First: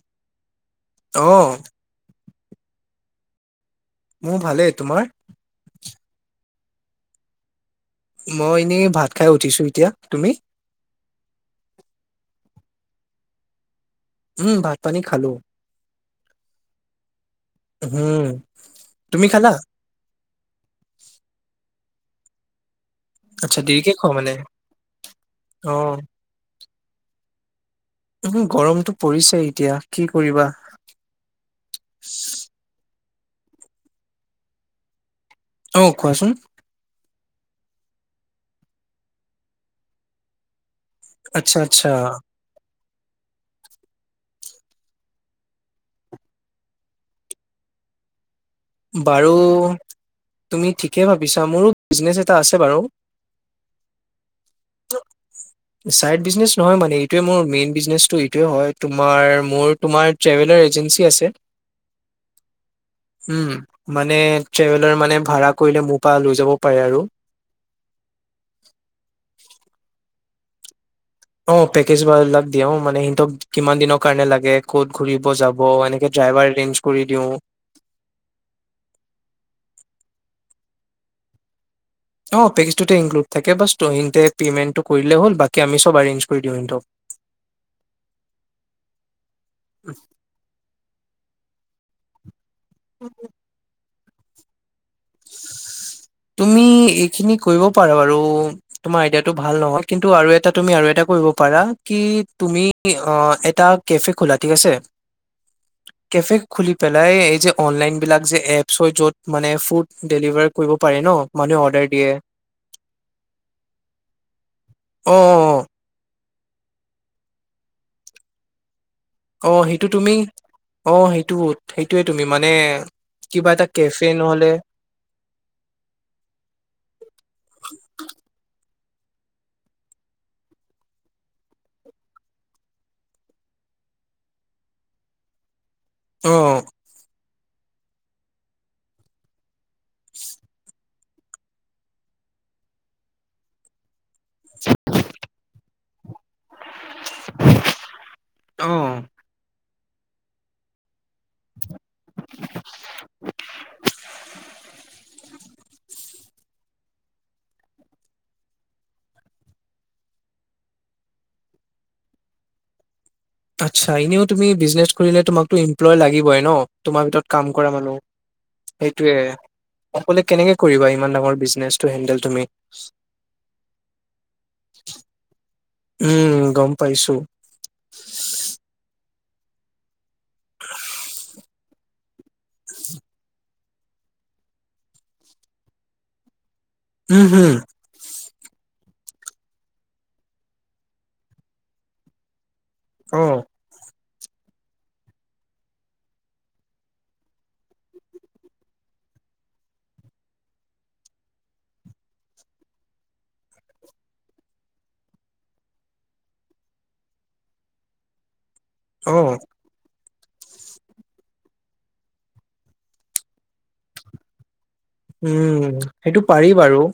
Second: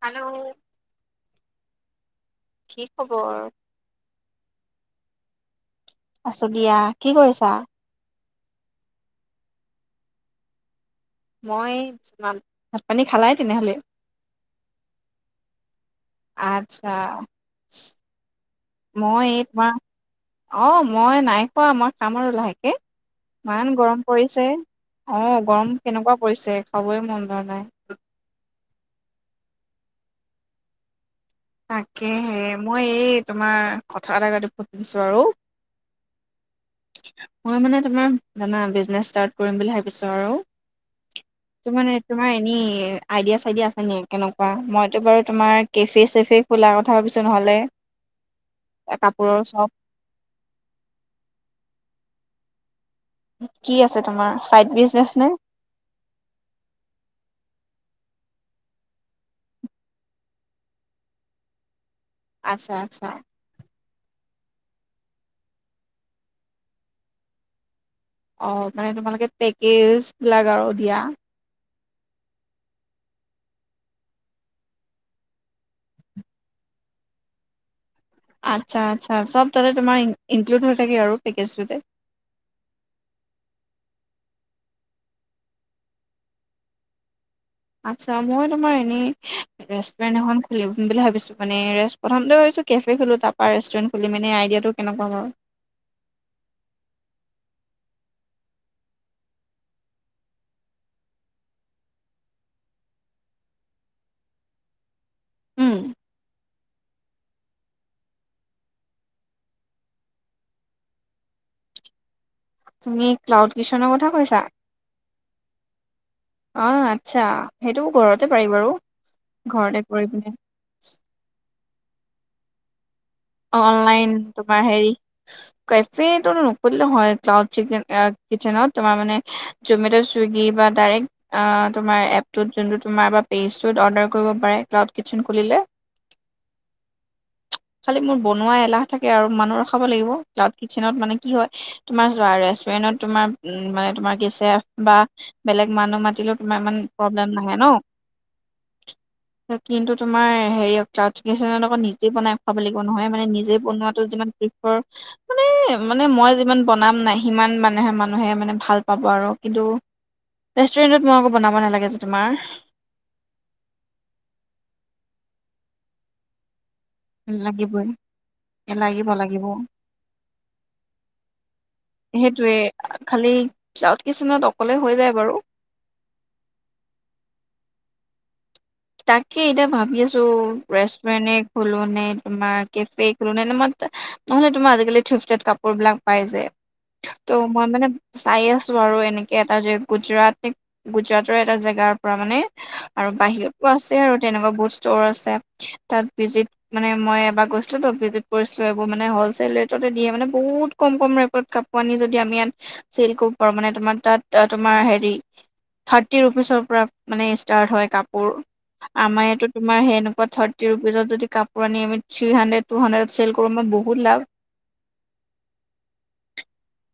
Hello অ', কি খবৰ মোৰ ভালেই তোমাৰ আছো দিয়া কি কৰিছা মই এনেই ভাত খাই উঠিছো এতিয়া তুমি মই মানে ভাত পানী খালাই তেনেহলে উম ভাত পানী খালো আচ্ছা উম, তুমি মই এই খালা? তোমাৰ অ মই নাই খোৱা আমাৰ কাম আৰু লাহেকে আচ্ছা ইমান দেৰিকে গৰম খোৱা মানে, পৰিছে অ গৰম অ'। কেনেকুৱা পৰিছে খাবই মন যোৱা নাই উ গৰমতটো পৰিছে এতিয়া কি কৰিবা তাকেহে মই এই তোমাৰ কথা এটা গাঁতত পুতি দিছো আৰু অকোৱাচোন মই মানে তোমাৰ মানে বিজনেচ ষ্টাৰট কৰিম বুলি ভাবিছো আৰু আচ্ছা তো আচ্ছা, মানে তোমাৰ এনেই আইডিয়া চাইডিয়া আছে নে কেনেকুৱা মইতো বাৰু তোমাৰ কেফে চে ফে খোলা কথা ভাবিছো নহ'লে বাৰু কাপোৰৰ চব তুমি ঠিকে ভাবিছা মোৰো বিজনেছ এটা আছে বাৰু কি আছে তোমাৰ চাইড বিজনেচ নে? চাইড বিজনেচ নহয় মানে এইটোয়ে মোৰ মেইন বিজনেচটো সেইটো হয় তোমাৰ মোৰ তোমাৰ ট্ৰেভেলাৰ এজেঞ্চি আছে আচ্ছা আচ্ছা উম মানে ট্ৰেভেলাৰ মানে ভাড়া কৰিলে মোৰ পৰা লৈ যাব পাৰে আৰু অ মানে তোমালোকে পেকেজ বিলাক আৰু দিয়া অ পেকেজ বাৰু অলপ দিও মানে সিহঁতক কিমান দিনৰ কাৰণ লাগে ক'ত ঘুৰিব যাব এনেকৈ ড্ৰাইভাৰ এৰেঞ্জ কৰি দিও আচছা আচছা চব তাতে তোমাৰ ইনক্লুড হৈ থাকে আৰু পেকেজটোতে অঁ পেকেজটোতে ইনক্লুড থাকে বছ সিহঁতে পে'মেণ্টটো কৰিলেই হ'ল বাকী আমি চব এৰেঞ্জ কৰি দিওঁ সিহতক আচ্ছা মই তোমাৰ এনেই ৰেষ্টুৰেণ্ট এখন খুলিম বুলি ভাবিছো মানে ৰেষ্ট প্ৰথমতে ভাবিছো কেফে খোলো তাৰ পৰা ৰেষ্টুৰেণ্ট খুলিম এনেই আইডিয়াটো কেনেকুৱা বাৰু? তুমি এইখিনি কৰিব পাৰা বাৰু তোমাৰ আইডিয়াটো ভাল নহয়, কিন্তু আৰু এটা তুমি আৰু এটা কৰিব পাৰা কি তুমি অঁ এটা কেফে খোলা ঠিক আছে। উম কেফে খুলি পেলাই এই যে অনলাইন বিলাক যে এপছ হয় য'ত মানে ফুড ডেলিভাৰ কৰিব পাৰি ন মানুহে অৰ্ডাৰ দিয়ে তুমি ক্লাউড কিটচেনৰ কথা কৈছা? অ অঁ আচ্ছা, সেইটো ঘৰতে পাৰি বাৰু। অঁ ঘৰতে সেইটো কৰি তুমি পিনে অঁ সেইটোত। সেইটোৱে তুমি মানে কিবা এটা কেফে অনলাইন নহলে তোমাৰ হেৰি কেফেটো নুখুলিলেও হয় ক্লাউড চিকন অ কিচেনত। তোমাৰ মানে জমেটো চুইগি পৰা দাইৰেক্ট অ তোমাৰ এপটো তোমাৰ যোনটো তোমাৰ বা পেজটো অৰ্ডাৰ কৰিব পাৰে ক্লাউড কিছন খুলিলে। অঁ। খালি মোৰ বনোৱা এলাহ থাকে আৰু মানুহ ৰখাব লাগিব, ক্লাউড কিচেনত মানে কি হয়? তোমাৰ চোৱা ৰেষ্টুৰেণ্টত তোমাৰ উম মানে তোমাৰ গেছ ছেফ বা বেলেগ মানুহ মাতিলো তোমাৰ ইমান প্ৰব্লেম নাহে ন। অ কিন্তু তোমাৰ হেৰি চাবছকিচনত আকৌ নিজে বনায়। থাকিব নহয় মানে নিজে বনোৱাতো যিমান বিফল মানে মই মানে যিমান ব বনাম নাই সিমান মানুহে মানুহে মানে ভাল পাব আৰু কিন্তু ৰেষ্টুৰেণ্টত মই আকৌ বনাব নালাগে যে তোমাৰ আচ্ছা, এনেও তুমি ব্ৰিজনেছ কৰিলে তোমাকতো এমপ্লয় লাগিবই ন তোমাৰ ভিতৰত কাম কৰা লাগিবই মানুহ, লাগিব সেইটোয়ে লাগিব অকলে কেনেকে কৰিবা ইমান ডাঙৰ ব্ৰিজনেচ সেইটোৱে খালি ক্লাঊদ কিচিনত অকলে হৈ যায় বাৰু। উম, গ'ম পাইছোঁ। তাকে এতিয়া ভাবি আছোঁ, ৰেষ্টুৰেণ্টে খোলোনে তোমাৰ কেফে খোলোনে তোমাৰ নহ'লে মই তোমাৰ আজিকালি থিফতত কাপোৰ বিলাক পাই যে উম তোৰ হম মই মানে চাই আছোঁ আৰু এনেকে এটা যে গুজৰাট গুজৰাটৰ এটা জেগাৰ পৰা মানে আৰু অ বাহিৰত আছে আৰু তেনেকুৱা বহুত ষ্টৰ আছে। তাত ভিজিট মানে মই এবাৰ গৈছিলোঁ তোৰ ভিজিট কৰিছিলোঁ এইবোৰ মানে হ'ল চেল ৰেটতে দিয়ে মানে বহুত কম কম ৰেটত কাপোৰ আনি যদি আমি ইয়াত চেল কৰিব পাৰোঁ মানে তোমাৰ তাত তোমাৰ হেৰি থ্ৰাৰ্টি ৰুপিচৰ পৰা মানে ষ্টাৰ্ট হয় কাপোৰ। অ আমাৰ ইয়াতো তোমাৰ সেনে থ্ৰাৰ্টি ৰুপিজত যদি কাপোৰ আনি আমি three hundred, two hundred cell কৰোঁ আমাৰ বহুত লাভ। উম, সেইটো পাৰি বাৰু।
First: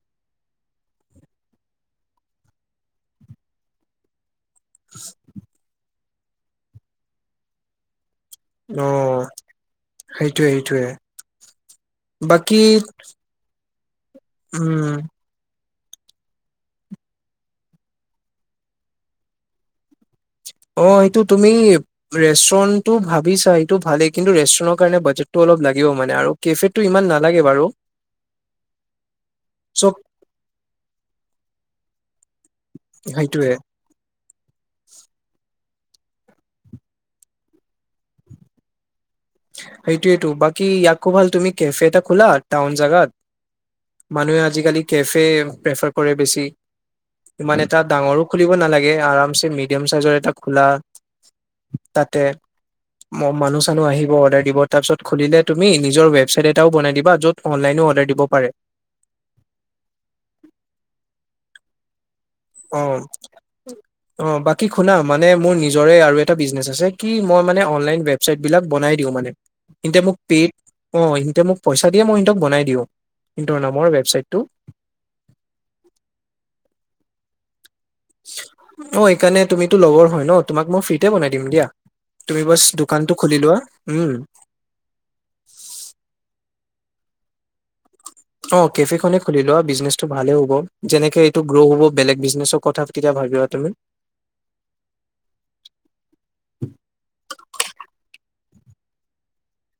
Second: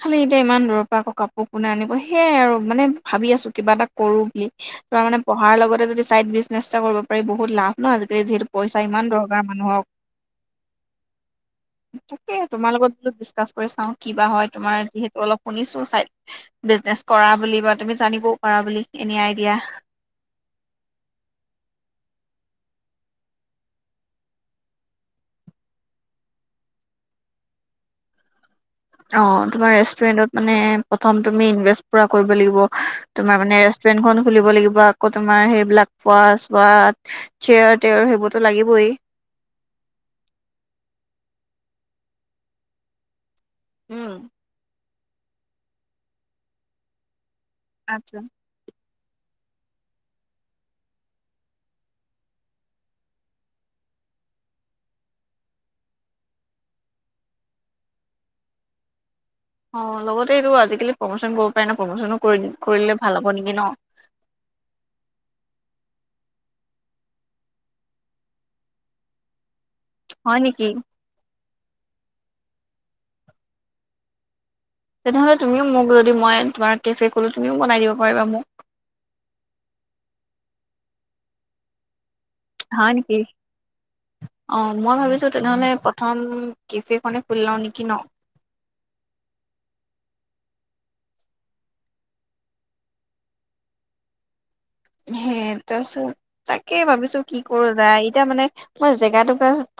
খালি এতিয়া ইমান দূৰৰ পৰা আকৌ কাপোৰ কোনে আনিব সেয়াই আৰু মানে ভাবি আছো কিবা এটা কৰো বুলি তোাৰ মানে পঢ়াৰ লগতে যদি চাইদ বিজনেছ এটা কৰিব পাৰি বহুত লাভ নজ যিহেতু পইচা অ ইমান দৰকাৰ মানুহক সেইটোয়ে সেইটোয়ে তাকে বাকী তোমাৰ লগত বলো ডিচকাছ গৈচাও কিবা হ'ব তোমাৰ উম যিহেতু অল শুনিছো নে কৰা বুলি বা তুমি জানিবও কৰা বুলি এনে আই দিয়া অ সটো তুমি ৰেষ্টুৰেটটো ভাবিছা সটো ভালেই কিন্তু ৰেষ্টুৰেণ্টৰ কাৰণে বাজেটটো অলপ লাগিব মানে আৰু কেফেটো ইমান নালাগে বাৰু অ তোমাৰ চব ৰেুৰেন্ট মান প্ৰথম তুমি ইনবেচট কৰিব লাগিব তোমাৰ সেইটোয়ে মানে ৰেষ্টুৰেন্ট খন খুলিব লাগিব আকৌ তোমাৰ সেইবিলাক বহাত চুবাত চেয়াৰ টেয়াৰ সেইবোৰতো লাগিবই সেইটো এইটো বাকী ইয়াকো ভাল তুমি কেফেটা খোলা টাউন জোগাত উম, মানুহে আজিকালি কেফে প্ৰেফাৰ কৰে বেছি ইমান এটা আচ্ছা। ডাঙৰো খুলিব নালাগে আৰাম মিডিয়াম চাইজৰ এটা খোলা তাতে মানুহ চানুহ আহিব তু নিজৰ ব এ বনাই দিবা য'ত অনলাইন অৰ্ডাৰৰ দিব পাৰে অ লগতে এইটো আজিকালি প্ৰমোচন কৰিব পাৰে না প্ৰমোচনো কৰি অ কৰিলে ভাল হ'ব নেকি ন অ বাকী শুনা মানে মোৰ নিজৰে আৰু এ বিজনে আছে কি মই মানে অনলাইন ৱেবচাইট বিলাক বনাই দিওঁ মানে এতিয়া মোক হয় পেট নেকি অ এতে মোক পইচা দিয়ে মই সহতক বনাই দিওঁ ইিহঁৰ নামৰ ৱেবচাইটটো তেনেহ'লে তুমিও মোক যদি মই তোমাৰ কেফে গলে তুমিও বনাই দিব পাৰিবা মোক অ সকাৰণে তুমিতো লগৰ হয় ন তোমাক মই ফ্ৰীতে বনাই দিম দিয়া তুমি বাছ হয় দোকানটো নেকি খুলি লোৱা উম অ মই ভাবিছো তেনেহলে প্ৰথম কেফে কনে খুললাও নি অ কেফে খনে খুলি লোৱা বিজনেচটো ভালে হ'ব যেনেকে এইটো গ্ৰ' হ'ব বেলেগ বিজনেছৰ কথা কেতিয়া ভাবিবা তুমি সে তাৰিছত তাকে ভাবিছো কি কৰো যা এতিয়া মানে মই জেগা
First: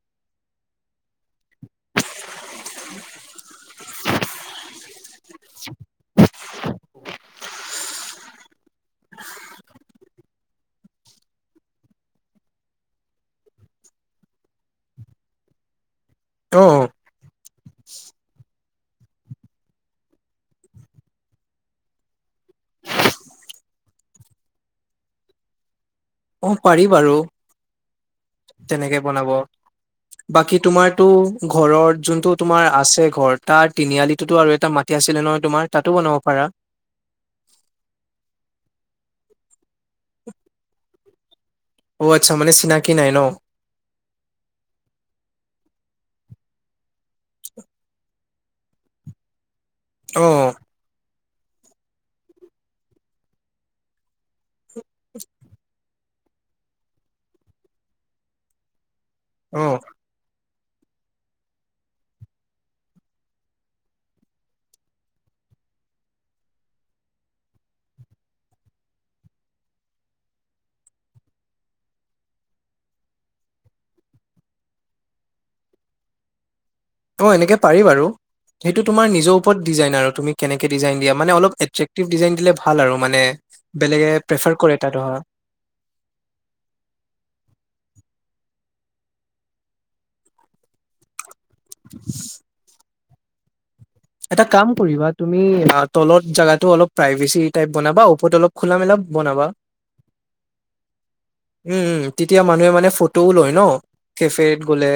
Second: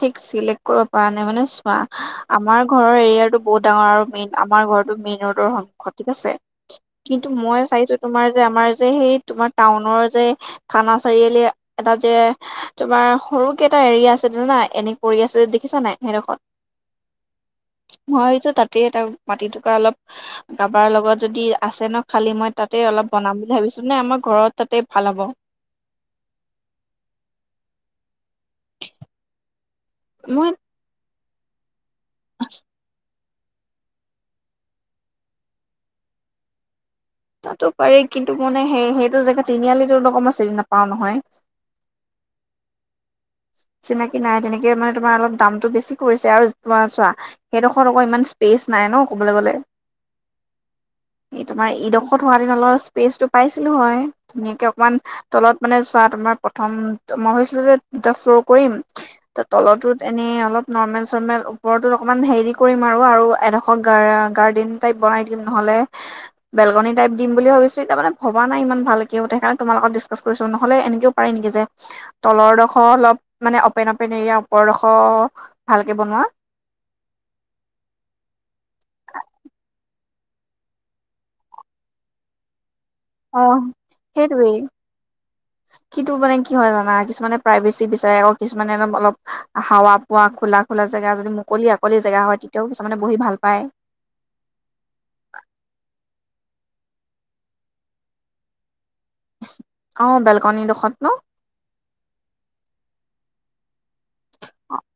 ঠিক চিলেক্ট কৰিব পৰা নাই মানে চোৱা আমাৰ ঘৰৰ এৰিয়াতো বহুত ডাঙৰ আৰু মেইন আমাৰ ঘো মেইন ৰোডৰ সংখ্য ঠিক আছে কিন্তু মই চাইছো তোমাৰ যে আমাৰ যে সেই টাউনৰ যে থানা চাৰিআলি এটা যে তোমাৰ সৰুকে এটা এৰিয়া আছে জানাই এনে পৰি আছে দেখিছা নাই সেইদখ তো মই তাতে তাক মাটি থকা অলপ কাৰবাৰ লগত যদি আছে ন খালী মই তাতে অলপ বনাম বুলি ভাবিছো মানে আমাৰ ঘৰত তাতে ভাল হ'ব অ পাৰি বাৰু তেনেকে বনাব মই বাকী তোমাৰটো ঘৰ যোনটো তোমাৰ আছে ঘৰত তাৰ তিনিআলিটোতো আৰু এটা মাটি আছিলে নহয় তোমাৰ তাতো বনাব পাৰা তাতো পাৰি কিন্তু মানে সেইটো জেগা তিনিআলি তেওঁলোক মই চিনি নাপাও নহয় অ আচ্ছা মানে চিনাকি নাই ন চিনাকি নাই তেনেকে মানে তোমাৰ অলপ দামটো বেছি কৰিছে আৰু তোমাৰ চোৱা সেইদোখৰ কৌ ইমান পেচ নাই ন ক'বলৈ গ'লে অ এই তোমাৰ ইঈডোখৰত হোৱা দিন অলপ স্পেচটো পাইছিলো হয় ধুনীয়াকে অকমান তলত মানে চোৱা তোমাৰ প্ৰথম মই ভাছিলো যে দুটা ফ্ল' কৰিম তাত অ তলতো এনেই অলপ নৰ্মেল চৰ্মেল ওপৰতো অলপমান হেৰি কৰিম আৰু এডোখৰ গাৰৰ্ডেন টাইপ বনাই দিম নহলে বেলকনী টাইপ দিম বুলি ভাবিছোতিাৰ মানে ভবা নাই ইমান ভালক সেইকাৰণে তোমালত ডিছকাচ কৰিছো নহলে এনেকেও পাৰে নেকি যে তলৰডখৰ অলপ মানে অপেন অপেন এৰিয়া ওপৰডোখৰ ভালকে বনোৱা অ এনেকে পাৰি বাৰু সেইটো তোমাৰ নিজৰ ওপৰত ডিজাইন আৰু তুমি কেকে ডিাইন দা মান অল এট্ৰটিভ ডিাইন দেলে অ সেইটোৱেই কৰে এটা ধৰা কিন্তু মানে কি হয় জানা কিছুমানে প্ৰাইভেচিলী বিচাৰে আকৌ কিছুমান মানে অ অলপ হাৱা পোৱা খোলা খোলা জেগা যদি মুকলি অকলি জেগা হয় তেতিয়াও কিছমানে বহি ভাল পায় এটা কাম কৰিবা তুমি তলত জাগাটো অল প্ৰভেচি বনাবা ওপৰত অলপ খোলা মেলা বনাবা অ বেলকনি ডোখৰত ন উম উম তেতিয়া মানুহে মানে ফু তো ৰ লৈ ন কেফে গলে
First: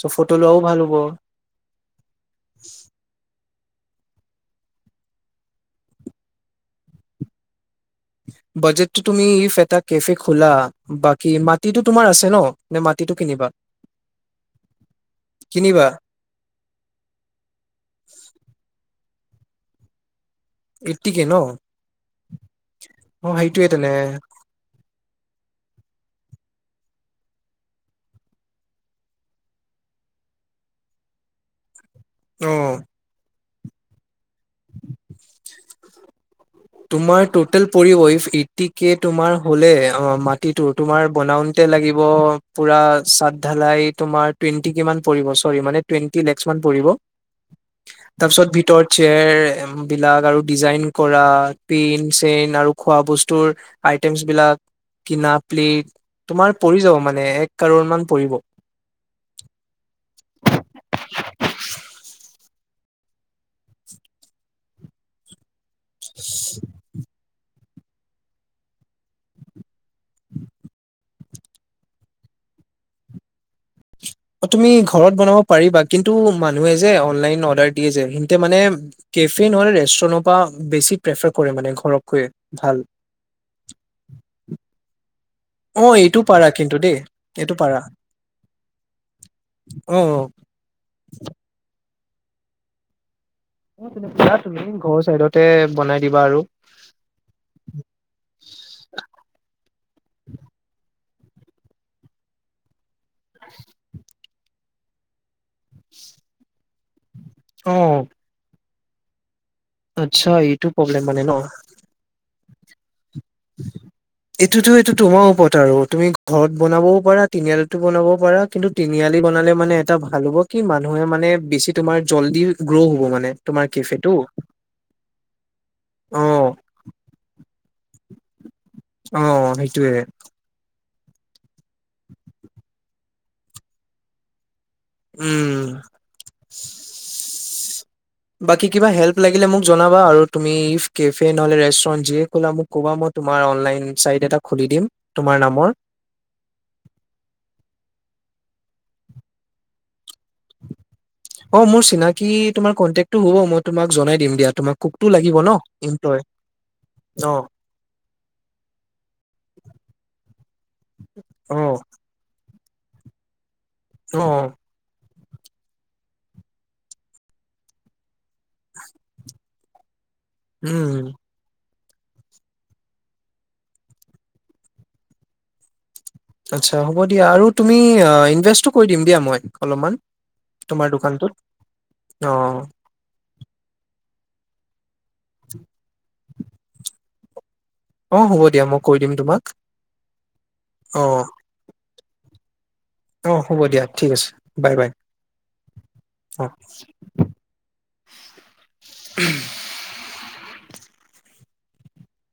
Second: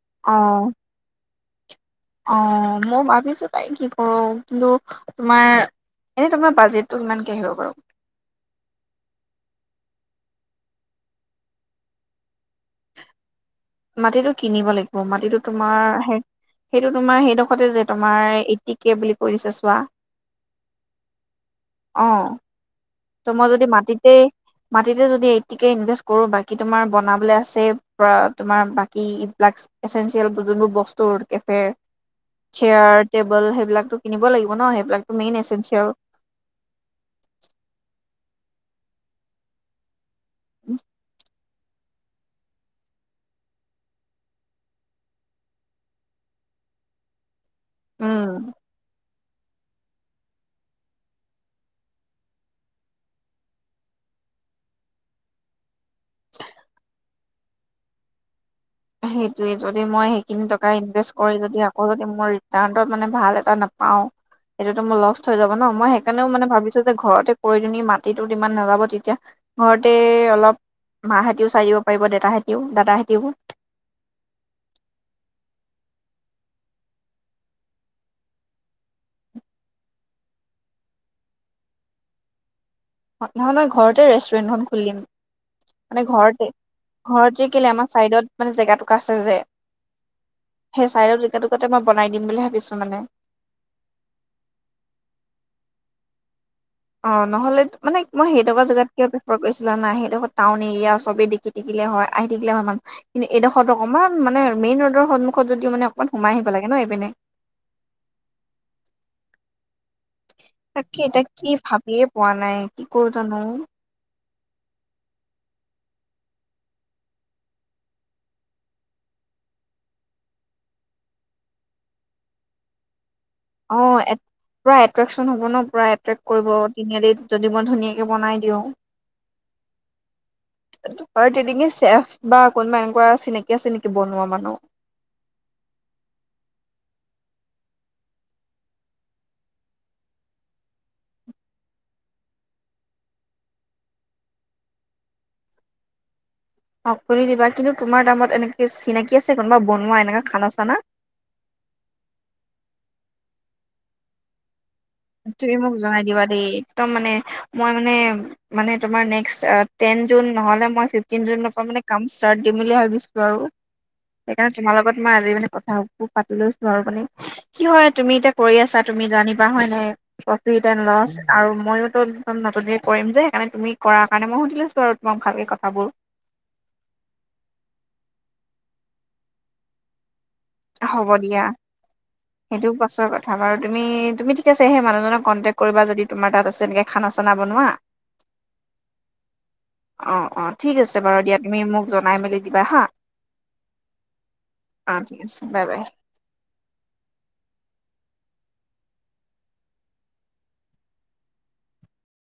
চ অ ফটো হ'লেও ভাল হ'ব অ মই ভাবিছো তাই কি কৰো কিন্তু তোমাৰ এনে তোমাৰ বাজেটটো কিমান আহিব বাৰু বাজেটটো তুমি ইফ এটা কেফে খোলা বাকী মাটিটো তোমাৰ আছে ন নে মাটিতটো কিনিবা মাটিটো কিনিব লাগিব মাটিটো তোমাৰ কিনিবা স সেইটো তোমাৰ সেইডোখৰতে যে তোমাৰ এটি কে বুলি কৰিছে ছোৱা ইটিকে ন অ তহ মই যদি সেইটোৱে তেনে মাটিতে মাটিতে যদি এটিকে জেষ্ট কৰোঁ বাকী তোমাৰ বনাবলৈ আছে তোমাৰ বাকী এইবিলাক এচেঞ্চিয়েল যোনবোৰ বস্তুৰ কেফেৰ অ চেয়াৰ-টেবুল হ'ল সেই বিলাকটো কিনিব লাগিব ন মেন এচেপচন তোমাৰ তোতেল পৰিব এফ এটিকে তোমাৰ হ'লে অহ মা টিটো তোমাৰ বনাওন এতিয়া লাগিব পোৰা চাটধালাই তোমাৰ টুৱেন্টি কিমান পৰিব চৰি মানে টুৱেন্টি লেখচ মান পৰিব। তাৰ উম পিছত ভিতৰত চেয়ৰ বিলাক আৰু ডিজাইন কৰা পেন চেইন আৰু খোৱা বস্তুৰ আইটেমছ বিলাক কিনা প্লেট তোমাৰ পৰি যাব মানে মানে এক কাৰৰ মান পৰিব। সেইটোৱে যদি মই সেইখিনি টকা ইনভেষ্ট কৰি যদি আকৌ যদি মই মই তাহাঁতক মানে ভাল এটা নাপাওঁ তেতিয়াটো মোৰ লচ হৈ যাব। ন মই সেইকাৰণেও মানে ভাবিছো যে ঘৰতে কৰি তুমি মাটিতো ইমান নলব তেতিয়া ঘৰতে অলপ মাহাতিও চাই দিব পাৰিব দেতাহতিও দাদাহতিও অহ তুমি ঘৰত বনাব পাৰিবা কিন্তু মানুহে যে অনলাইন অৰ্ডাৰ দিয়ে যে হিনতে মানে কেফে নহ'লে ৰেষ্টুৰেন্টৰ পৰা বেছি প্ৰেফাৰ কৰে মানে ঘৰতকৈয়ে ভাল। নহয় নহয় ঘৰতে ৰেষ্টুৰেণ্টখন খুলিম। অ মানে এইটো পাৰা ঘৰতে, কিন্তু দেই ঘৰত যে এইটো কেলে পাৰা আমাৰ চাইডত মানে জেগা টুকুৰা আছে যে অ সেই চাইডৰ জেগা টুকুৰাতে মই বনাই দিম বুলি ভাবিছো মানে অহ অহ তুমি ঘৰৰ চাইডতে বনাই দিবা আৰু অহ নহ'লে মানে মই সেইটুকুৰা জেগাত কিয় প্ৰেফাৰ কৰিছো জানা সেইডোখৰ টাউন এৰিয়া চবে দেখি থাকিলে হয়, আহি থাকিলে হয় মানুহ কি এইডোখৰৰত অকমান মানে মেইন ৰোডৰ সন্মুখত যদিও মানে অকমান সোমাই আহিব লাগে ন এইপিনে। অহ এইটো তাকে প্ৰব্লেম মানে এতিয়া ন কি ভাবিয়ে পোৱা নাই [unintelligible] এইটোতো এইটো তোমাৰ ওপৰত কথা আৰু তুমি ঘৰত বনাবও পাৰা তিনিআলিতো বনাবও পাৰা কিন্তু তিনিআলি বনালে মানে এটা ভাল হ'ব কি মানুহে মানে বেছি তোমাৰ জল্দি গ্ৰ' হব মানে। তোমাৰ অ কেফেটো পুৰা এট্ৰেকচন হব ন পুৰা অ এট্ৰেক্ট কৰিব তিনিআলিত যদি মই ধুনীয়াকে বনাই দিওঁ অহ সেইটোৱে অহ তেনেকে চেফ বা কোনোবা এনেকুৱা চিনাকি আছে নেকি বনোৱা মানুহ উম বাকী কিবা হেল্প লাগিলে মোক জনাবা আৰু তুমি ইফ কেফে নহলে ৰেষ্টুৰেণ্ট যিয়ে ক'লা মোক ক'বা মই তোমাৰ অনলাইন চাইট এটা খুলি দিম তোমাৰ নামৰ। অহ খুলি দিবা কিন্তু তোমাৰ দামত এনেকে চিনাকি আছে কোনোবা বনোৱা এনেকা খানা চানা অহ মোৰ চিনাকি তোমাৰ কন্টেক ত হ'ব মই তোমাক জনাই দিম দিয়া তোমাক কুকটো লাগিব ন তুমি মোক জনাই এমপ্লয় দিবা দেই একদম অ' মই মানে তোমাৰ নেক্সট তেন জুন নহলে ফিফটিন জুন পৰা অ' কাম দিম বুলি ভাবিছো আৰু অ' সেইকাৰণে তোমা লগত ই আজি মানে কথাবোৰ পাতি লৈছো আৰু মানে কি হয় তুমি এতিয়া কৰি আছা তুমি জানিবা হয় নাই প্ৰফিট এণ্ড উম লচ আৰু মইয়ো তম নতুনকে কৰিম যে সেইকাৰণে তুমি কৰাৰ কাৰণে মই সুধি লৈছো আৰু তোমাক ভালকে কথাবোৰ আচ্ছা হ'ব দিয়া আৰু তুমি ইনভেষ্টটো কৰি দিম দিয়া মই অলপমান তোমাৰ হ'ব দোকানটোত দিয়া অ' সেইটোও পাছৰ কথা বাৰু তুমি তুমি আছে সে মানুহজনক কন্টেক্ কৰিবা যদি তোমাৰ তাত আছে এনেকে খানা চানা বনোৱা অঁ হ'ব দিয়া মই কৈ দিম তোমাক অ অ ঠিক আছে অ বাৰু দিয়া তুমি মোক জনাই মেলি দিবা হা অঁ হ'ব দিয়া ঠিক আছে বাই বাই অ ঠিক আছে বাই বাই অ উম